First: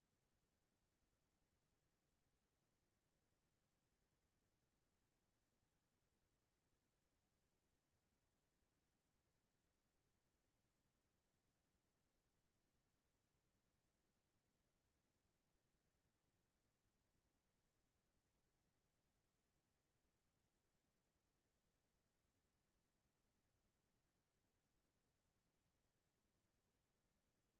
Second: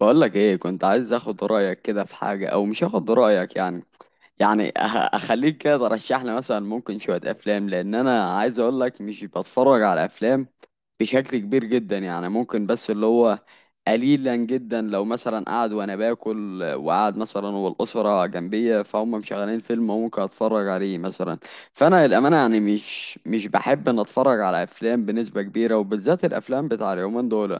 بقولك ايه، كنت عايز اخد رأيك كده في حاجة او مش اخد رأيك. يعني أه- اخليك كده ترشح لي مثلا ممكن شوية افلام، لان انا عايز اقولك مش بتفرج على افلام بشكل كبير جدا، يعني ممكن بس اللي هو قليلا جدا، لو مثلا قاعد وانا باكل وقاعد مثلا والاسرة جنبية فهم مشغلين فيلم ممكن اتفرج عليه مثلا. فانا للامانة يعني مش بحب ان اتفرج على افلام بنسبة كبيرة، وبالذات الافلام بتاع اليومين دول.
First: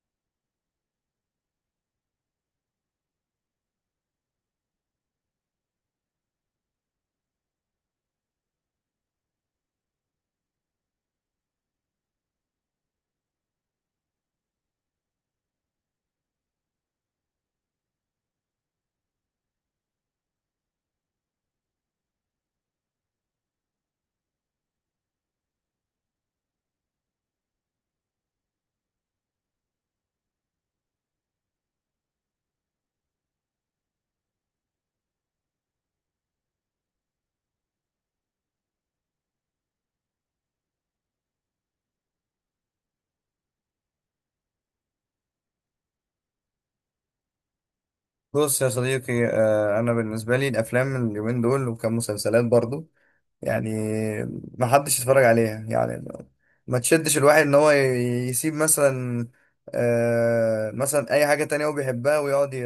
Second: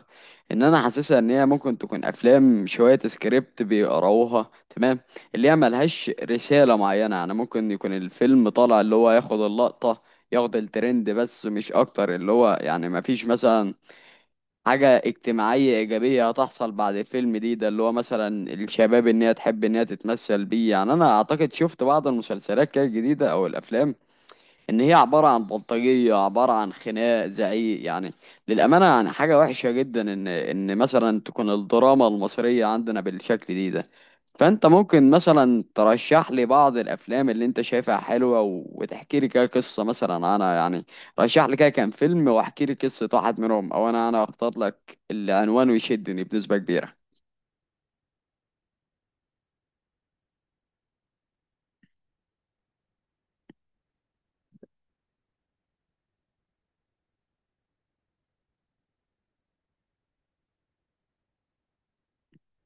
ان انا حاسسها ان هي ممكن تكون افلام شويه سكريبت بيقراوها، تمام، اللي هي ملهاش رساله معينه، يعني ممكن يكون الفيلم طالع اللي هو ياخد اللقطه، ياخد الترند، بس مش اكتر. اللي هو يعني مفيش مثلا حاجه اجتماعيه ايجابيه هتحصل بعد الفيلم دي ده، اللي هو مثلا الشباب ان هي تحب ان هي تتمثل بيه. يعني انا اعتقد شفت بعض المسلسلات كده الجديده او الافلام ان هي عباره عن بلطجيه، عباره عن خناق، زعيق. يعني للامانه يعني حاجه وحشه جدا ان مثلا تكون الدراما المصريه عندنا بالشكل دي ده. فانت ممكن مثلا ترشح لي بعض الافلام اللي انت شايفها حلوه وتحكي لي كده قصه. مثلا انا يعني رشح لي كده كام فيلم واحكي لي قصه واحد منهم، او انا اختار لك العنوان ويشدني بنسبه كبيره. بص يا صديقي آه، انا بالنسبه لي الافلام اليومين دول وكم مسلسلات برضو يعني ما حدش يتفرج عليها. ما تشدش الواحد ان هو يسيب مثلا آه، مثلا اي حاجه تانية هو بيحبها ويقعد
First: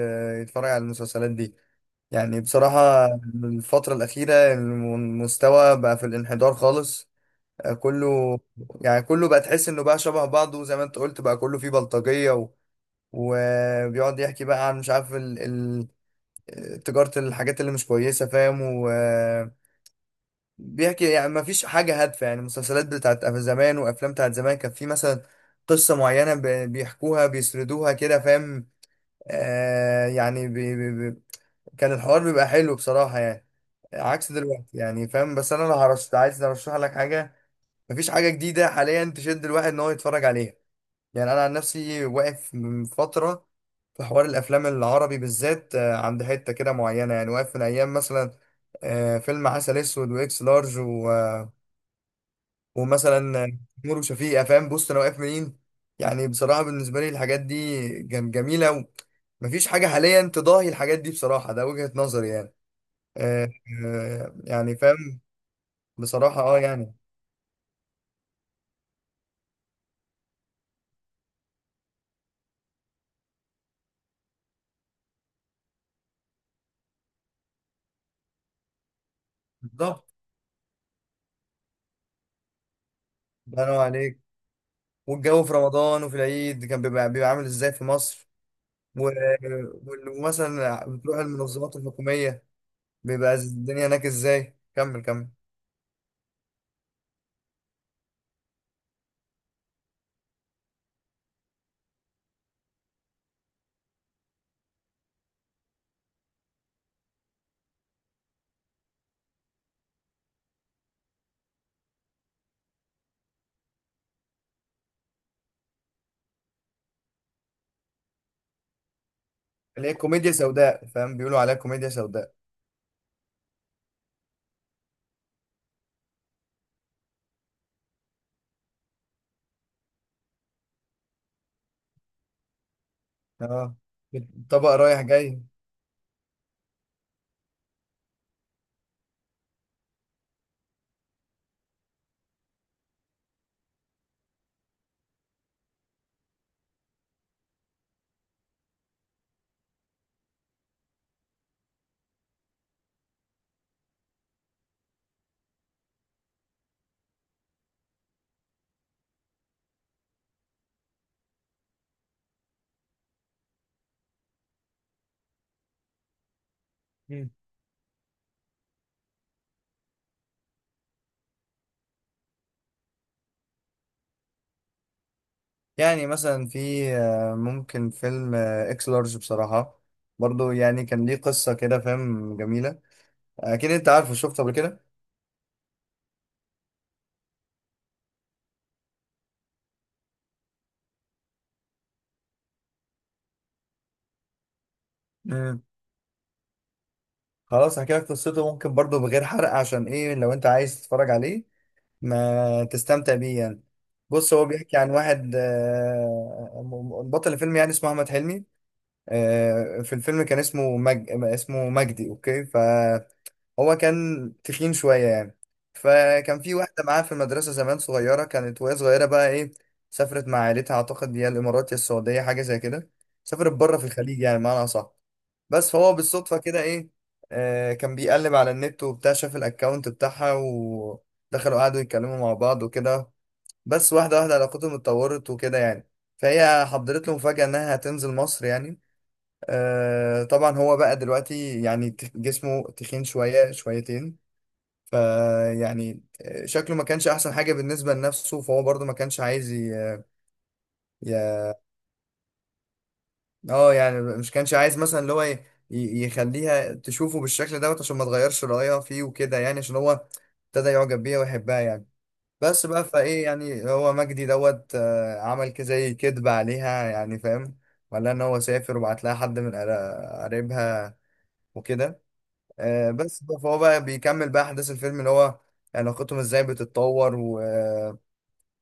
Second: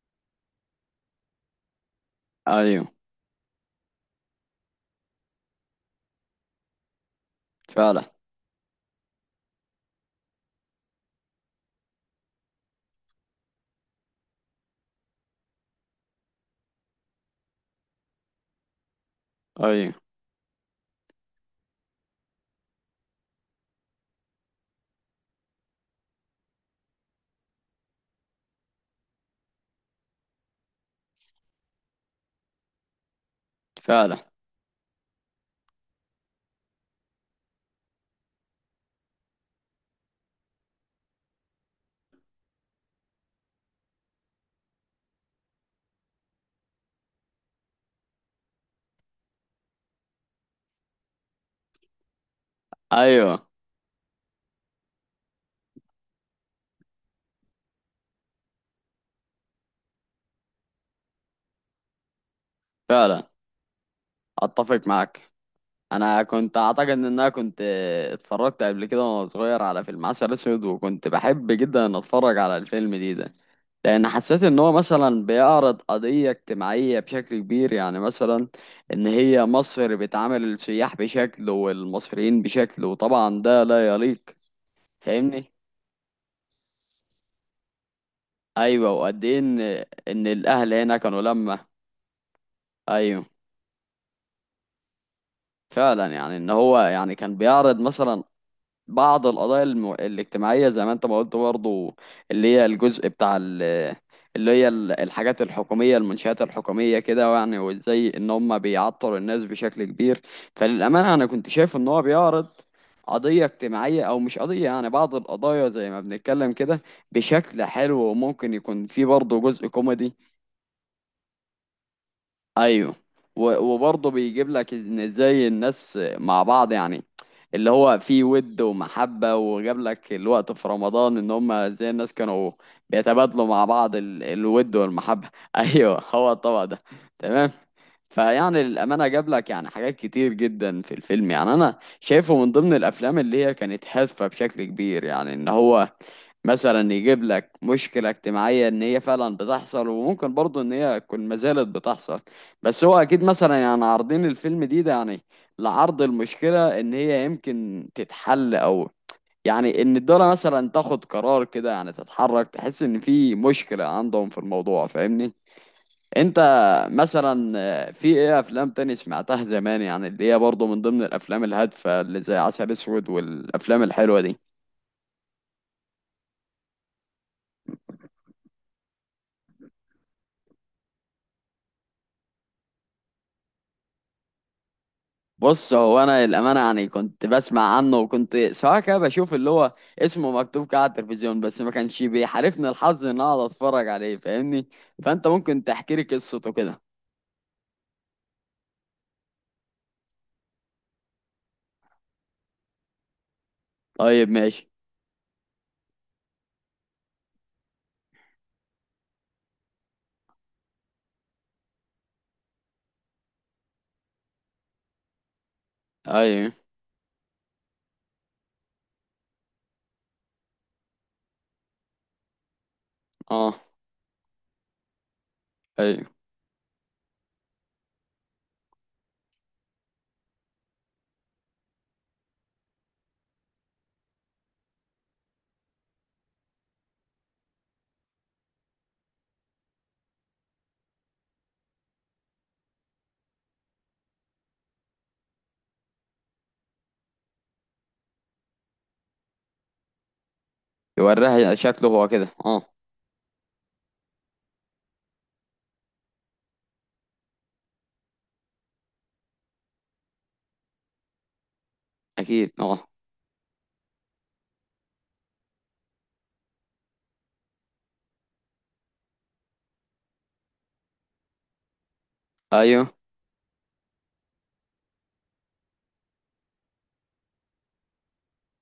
يتفرج على المسلسلات دي، يعني ايوه، بصراحه. الفتره الاخيره المستوى بقى في الانحدار خالص آه، فعلا. كله. يعني كله بقى تحس انه بقى شبه بعضه زي ما انت قلت، بقى كله فيه بلطجيه وبيقعد يحكي بقى عن مش عارف تجارة الحاجات اللي مش كويسة، فاهم؟ ايوه، وبيحكي، يعني ما فيش حاجة هادفة. يعني مسلسلات بتاعت زمان وأفلام بتاعت زمان كان في مثلا قصة معينة بيحكوها، بيسردوها كده، فاهم؟ آه، يعني بي بي بي كان الحوار بيبقى حلو بصراحة، يعني فعلا. عكس دلوقتي، يعني فاهم؟ بس أنا لو هرشت عايز أرشح لك حاجة، مفيش حاجة جديدة حاليا تشد الواحد إن هو يتفرج عليها. يعني انا عن نفسي واقف من فتره في حوار الافلام العربي بالذات آه، عند حته كده معينه. يعني واقف من ايام مثلا آه، فيلم عسل اسود واكس لارج ومثلا ايوه، آه، نور وشفيقة، فاهم؟ بص انا واقف منين. يعني بصراحه بالنسبه لي الحاجات دي جميله، ومفيش حاجه حاليا تضاهي الحاجات دي بصراحه. ده وجهه نظري يعني. فعلا، آه، آه، يعني اتفق فاهم؟ معاك. انا بصراحه كنت اه اعتقد يعني. ان انا كنت اتفرجت قبل كده وانا صغير على فيلم عسل اسود، وكنت بحب جدا ان اتفرج على الفيلم دي ده، لان حسيت ان هو مثلا بيعرض قضية اجتماعية بشكل كبير، يعني مثلا ان هي مصر بالظبط، بتعامل السياح بشكل والمصريين بشكل، وطبعا الله ده ينور لا عليك. يليق. والجو في فاهمني؟ رمضان وفي العيد كان بيبقى عامل ازاي في مصر، ايوه، و- وقد ايه ان ان الاهل ومثلا هنا بتروح كانوا لما. المنظمات الحكومية، ايوه، بيبقى الدنيا هناك ازاي؟ كمل كمل. فعلا. يعني ان هو يعني كان بيعرض مثلا بعض القضايا الاجتماعية زي ما انت ما قلت برضو، اللي هي الجزء بتاع اللي هي الحاجات الحكومية، المنشآت الحكومية كده، يعني وازاي ان هم بيعطلوا الناس بشكل كبير. فللأمانة انا كنت شايف ان هو بيعرض قضية اجتماعية، او مش قضية يعني بعض القضايا زي ما بنتكلم كده، بشكل حلو، وممكن يكون فيه برضه جزء اللي هي كوميدي. كوميديا سوداء، فاهم؟ بيقولوا عليها كوميديا سوداء. ايوه. وبرضه بيجيب لك ان ازاي الناس مع بعض، يعني اللي هو في ود ومحبة، وجاب لك الوقت في رمضان ان هم ازاي الناس كانوا بيتبادلوا مع اه، بعض طبق الود رايح والمحبة. جاي. ايوه، هو الطبق ده، تمام. فيعني للأمانة جاب لك يعني حاجات كتير جدا في الفيلم، يعني أنا شايفه من ضمن الأفلام اللي هي كانت هادفة بشكل كبير، يعني إن هو مثلا يجيب لك مشكلة اجتماعية إن هي فعلا بتحصل، وممكن برضه إن هي تكون ما زالت بتحصل. بس هو أكيد مثلا يعني عارضين الفيلم دي ده يعني لعرض المشكلة إن هي يمكن تتحل، أو يعني إن الدولة مثلا تاخد قرار كده، يعني تتحرك، تحس إن في مشكلة عندهم في الموضوع. فاهمني؟ انت مم. مثلا آه، في ايه افلام تاني سمعتها زمان، يعني اللي هي برضه من ضمن الافلام الهادفه اللي زي عسل اسود والافلام الحلوه دي؟ يعني مثلا في آه، ممكن فيلم آه، اكس لارج بصراحة برضو، يعني كان ليه قصة كده، فاهم؟ جميلة. اكيد انت عارفه، شفته قبل كده. بص، هو انا الامانه يعني كنت بسمع عنه، وكنت سواء كده بشوف اللي هو اسمه مكتوب كده على التلفزيون، بس ما كانش بيحالفني الحظ ان اقعد اتفرج عليه، فاهمني؟ فانت مم. ممكن تحكي لي قصته كده. خلاص، هحكي لك قصته ممكن برضو بغير حرق، عشان ايه؟ لو انت عايز تتفرج عليه ما تستمتع بيه يعني. طيب، بص، هو ماشي. بيحكي عن واحد آه، بطل الفيلم يعني اسمه احمد حلمي. آه، في الفيلم كان اسمه اسمه مجدي، اوكي. فهو كان تخين شوية يعني. فكان ايوه. في واحدة معاه في المدرسة زمان صغيرة، كانت وهي صغيرة بقى ايه، سافرت مع عيلتها، اعتقد يا الامارات يا السعودية حاجة زي كده. سافرت اه. بره في الخليج، يعني معنى صح؟ بس فهو ايوه. بالصدفة كده ايه، آه، كان بيقلب على النت وبتاع، شاف الاكونت بتاعها ودخلوا قعدوا يتكلموا مع بعض وكده. بس واحدة واحدة علاقتهم اتطورت وكده يعني. فهي حضرت له مفاجأة انها هتنزل مصر يعني. آه طبعا هو بقى دلوقتي يعني جسمه تخين شوية شويتين، فيعني شكله ما كانش احسن حاجة بالنسبة لنفسه. فهو برضو ما كانش عايز يوريها ي... شكله هو كده، اه. اه يعني مش كانش عايز مثلا اللي هو يخليها تشوفه بالشكل دوت عشان ما تغيرش رأيها فيه وكده يعني، عشان هو ابتدى يعجب بيها ويحبها يعني. اكيد، بس بقى اه. فايه يعني، هو مجدي دوت آه، عمل كده زي كدب عليها يعني، فاهم؟ ولا ان هو سافر وبعت لها حد من قرايبها وكده. آه، ايوه. فهو بقى بيكمل بقى احداث الفيلم، اللي هو علاقتهم ازاي بتتطور،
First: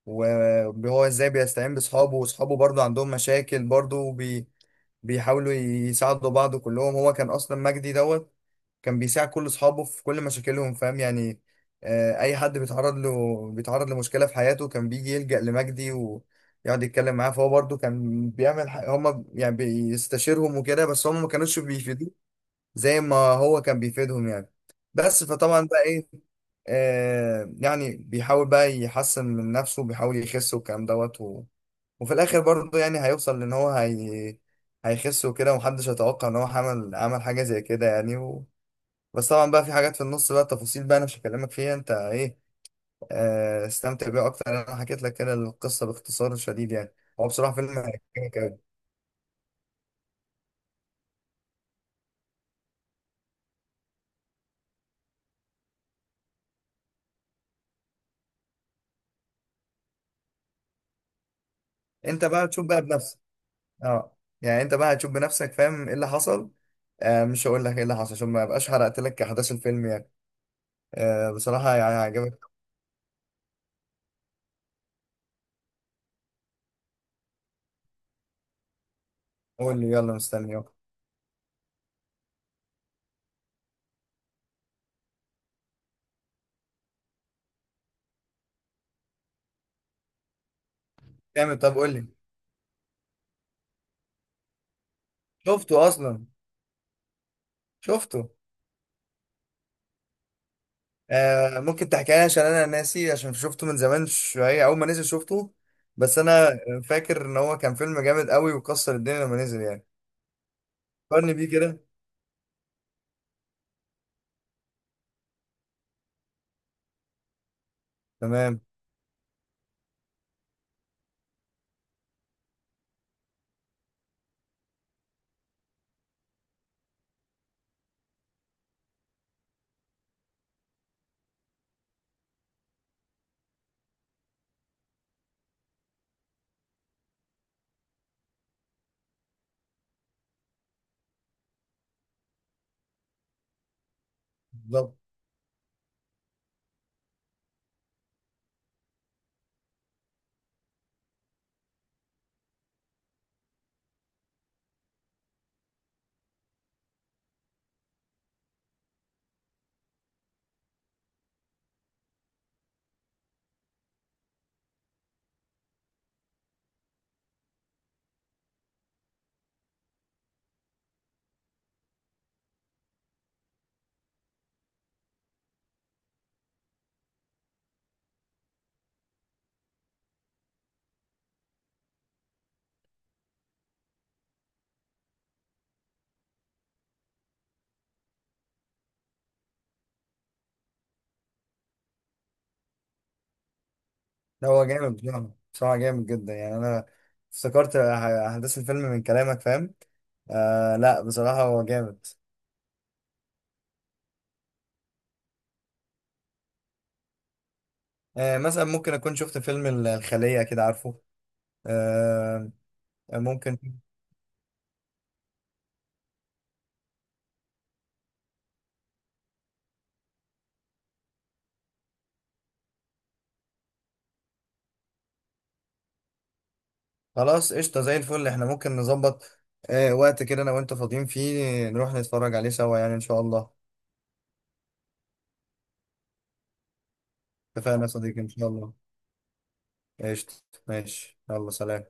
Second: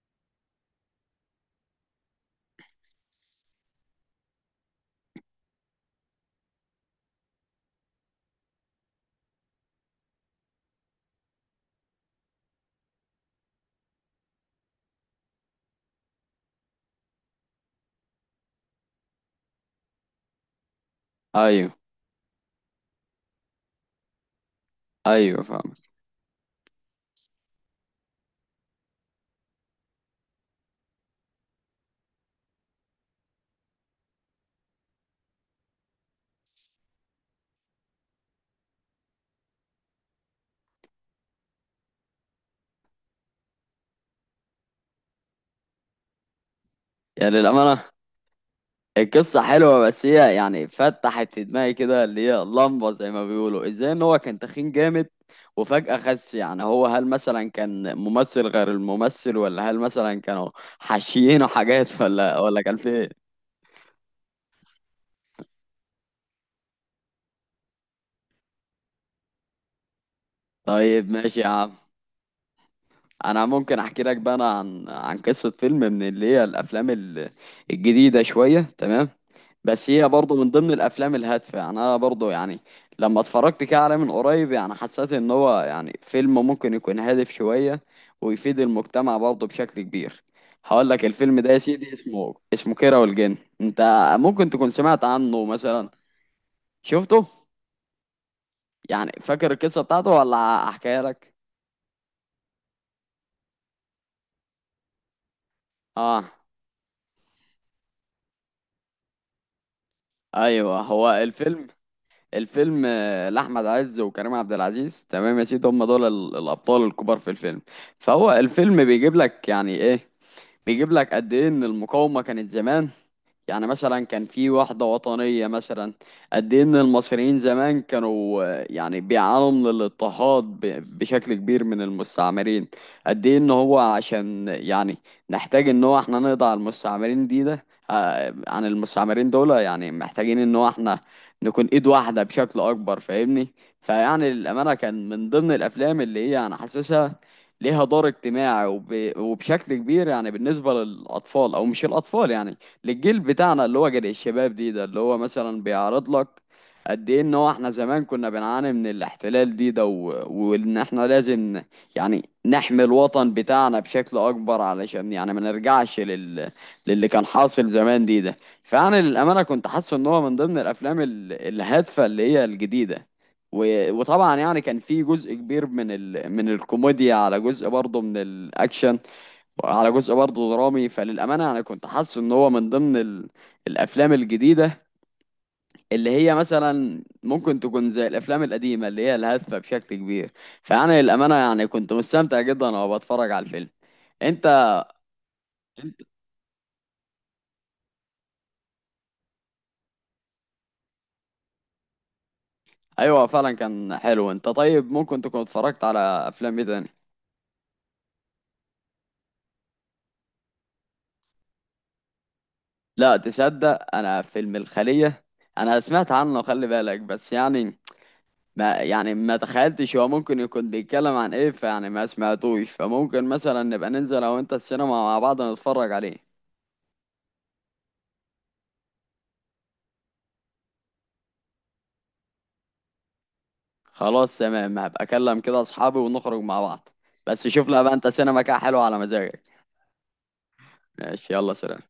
وهو ازاي بيستعين باصحابه، واصحابه برضه عندهم مشاكل برضه، بيحاولوا يساعدوا بعض كلهم. هو كان اصلا مجدي دوت كان بيساعد كل اصحابه في كل مشاكلهم، فاهم يعني؟ آه، اي حد بيتعرض له، بيتعرض لمشكله في حياته، كان بيجي يلجأ لمجدي ويقعد يتكلم معاه. فهو برضه كان بيعمل هم يعني بيستشيرهم وكده، بس هم ما كانوش ايوه. بيفيدوه زي ما هو كان بيفيدهم يعني. بس ايوه، فطبعا فاهم. بقى ايه، آه يعني بيحاول بقى يحسن من نفسه، بيحاول يخس والكلام دوت وفي الاخر برضه يعني هيوصل لان هو هيخس وكده، ومحدش يتوقع ان هو عمل عمل حاجه زي كده يعني بس طبعا بقى في حاجات في النص بقى تفاصيل بقى انا مش هكلمك فيها، انت ايه آه استمتع بيها اكتر. انا حكيت لك كده القصه باختصار شديد يعني. هو يعني بصراحه فيلم للامانه هيعجبك أوي. القصة حلوة، بس هي يعني فتحت في دماغي كده اللي هي لمبة زي ما بيقولوا، ازاي ان هو كان تخين جامد وفجأة خس؟ يعني هو هل مثلا كان ممثل غير الممثل، ولا هل مثلا كانوا حاشيينه حاجات، انت ولا بقى ولا تشوف كان بقى في بنفسك. ايه؟ اه يعني انت بقى هتشوف بنفسك فاهم ايه اللي حصل. آه مش هقول لك ايه اللي حصل عشان ما ابقاش حرقت لك احداث الفيلم يعني. طيب، آه ماشي يا عم. بصراحه يعني هيعجبك. انا ممكن احكي لك بقى انا عن عن قصة فيلم من اللي هي الافلام الجديدة شوية، تمام. قول بس لي هي يلا، برضه من مستني اهو. ضمن الافلام الهادفه، يعني انا برضه يعني لما اتفرجت كده عليه من قريب يعني حسيت ان هو يعني فيلم ممكن يكون هادف شويه ويفيد المجتمع برضه بشكل كبير. هقول لك الفيلم ده يا جامد، طب قول سيدي، لي. اسمه كيرة والجن. انت ممكن تكون سمعت عنه شفته مثلا؟ اصلا، شفته؟ شفته. يعني فاكر القصه بتاعته ولا احكيها لك؟ آه ممكن تحكي لي، عشان انا ناسي، عشان شفته من زمان شويه اول ما نزل شفته. بس اه. انا فاكر ان هو كان فيلم جامد قوي وكسر الدنيا لما نزل يعني. ايوه، هو فكرني بيه الفيلم كده. الفيلم آه، لأحمد عز وكريم عبد العزيز، تمام يا سيدي، هم دول الأبطال الكبار في الفيلم. فهو تمام، الفيلم بيجيب لك يعني إيه، بيجيب لك قد إيه إن المقاومة كانت زمان، يعني مثلا كان في وحدة وطنية مثلا، قد إيه إن المصريين زمان كانوا آه، يعني بيعانوا من الاضطهاد بشكل كبير من المستعمرين، قد إيه إن هو عشان يعني نحتاج إن هو إحنا نقضي على المستعمرين دي ده، آه، عن المستعمرين دول، يعني محتاجين إن هو إحنا نكون إيد واحدة بشكل أكبر، فاهمني؟ فيعني الأمانة بالظبط. كان من ضمن الأفلام اللي هي أنا حاسسها ليها دور اجتماعي وبشكل كبير، يعني بالنسبة للأطفال أو مش الأطفال، يعني للجيل بتاعنا اللي هو جيل الشباب دي ده، اللي هو مثلا بيعرض لك قد ايه ان هو احنا زمان كنا بنعاني من الاحتلال دي ده، وان احنا لازم يعني نحمي الوطن بتاعنا بشكل اكبر، علشان يعني ما نرجعش للي كان حاصل زمان دي ده. فانا للامانه كنت حاسس ان هو من ضمن الافلام الهادفه اللي هي الجديده، وطبعا يعني كان في جزء كبير من من الكوميديا، على جزء برضه من الاكشن، على جزء برضه درامي. فللأمانة أنا كنت حاسس إن هو من ضمن الأفلام الجديدة اللي هي مثلا ممكن تكون زي الأفلام القديمة اللي هي الهادفة بشكل كبير. فأنا للأمانة يعني كنت مستمتع جدا وأنا بتفرج على الفيلم. أنت لا هو جامد بصراحة، بصراحة جامد جدا. يعني أنا افتكرت أحداث الفيلم من كلامك، فاهم؟ آه لا بصراحة هو جامد. أيوه، فعلا كان حلو. أنت طيب ممكن تكون اتفرجت على أفلام إيه تاني؟ آه مثلا ممكن أكون شفت فيلم الخلية كده، عارفه؟ آه لا، ممكن. تصدق أنا فيلم الخلية أنا سمعت عنه، خلي بالك، بس يعني ما يعني ما تخيلتش هو ممكن يكون بيتكلم عن ايه، فيعني ما سمعتوش. فممكن مثلا نبقى ننزل لو انت السينما مع بعض نتفرج عليه. خلاص قشطة زي الفل، إحنا ممكن نظبط آه وقت كده أنا وأنت فاضيين فيه، نروح نتفرج عليه سوا يعني إن شاء الله. خلاص، تمام، هبقى اكلم كده اصحابي ونخرج مع بعض، بس شوف لها اتفقنا يا بقى انت صديقي، إن سينما شاء كده الله. حلوة على مزاجك. قشطة، ماشي ماشي، يلا يلا سلام. سلام.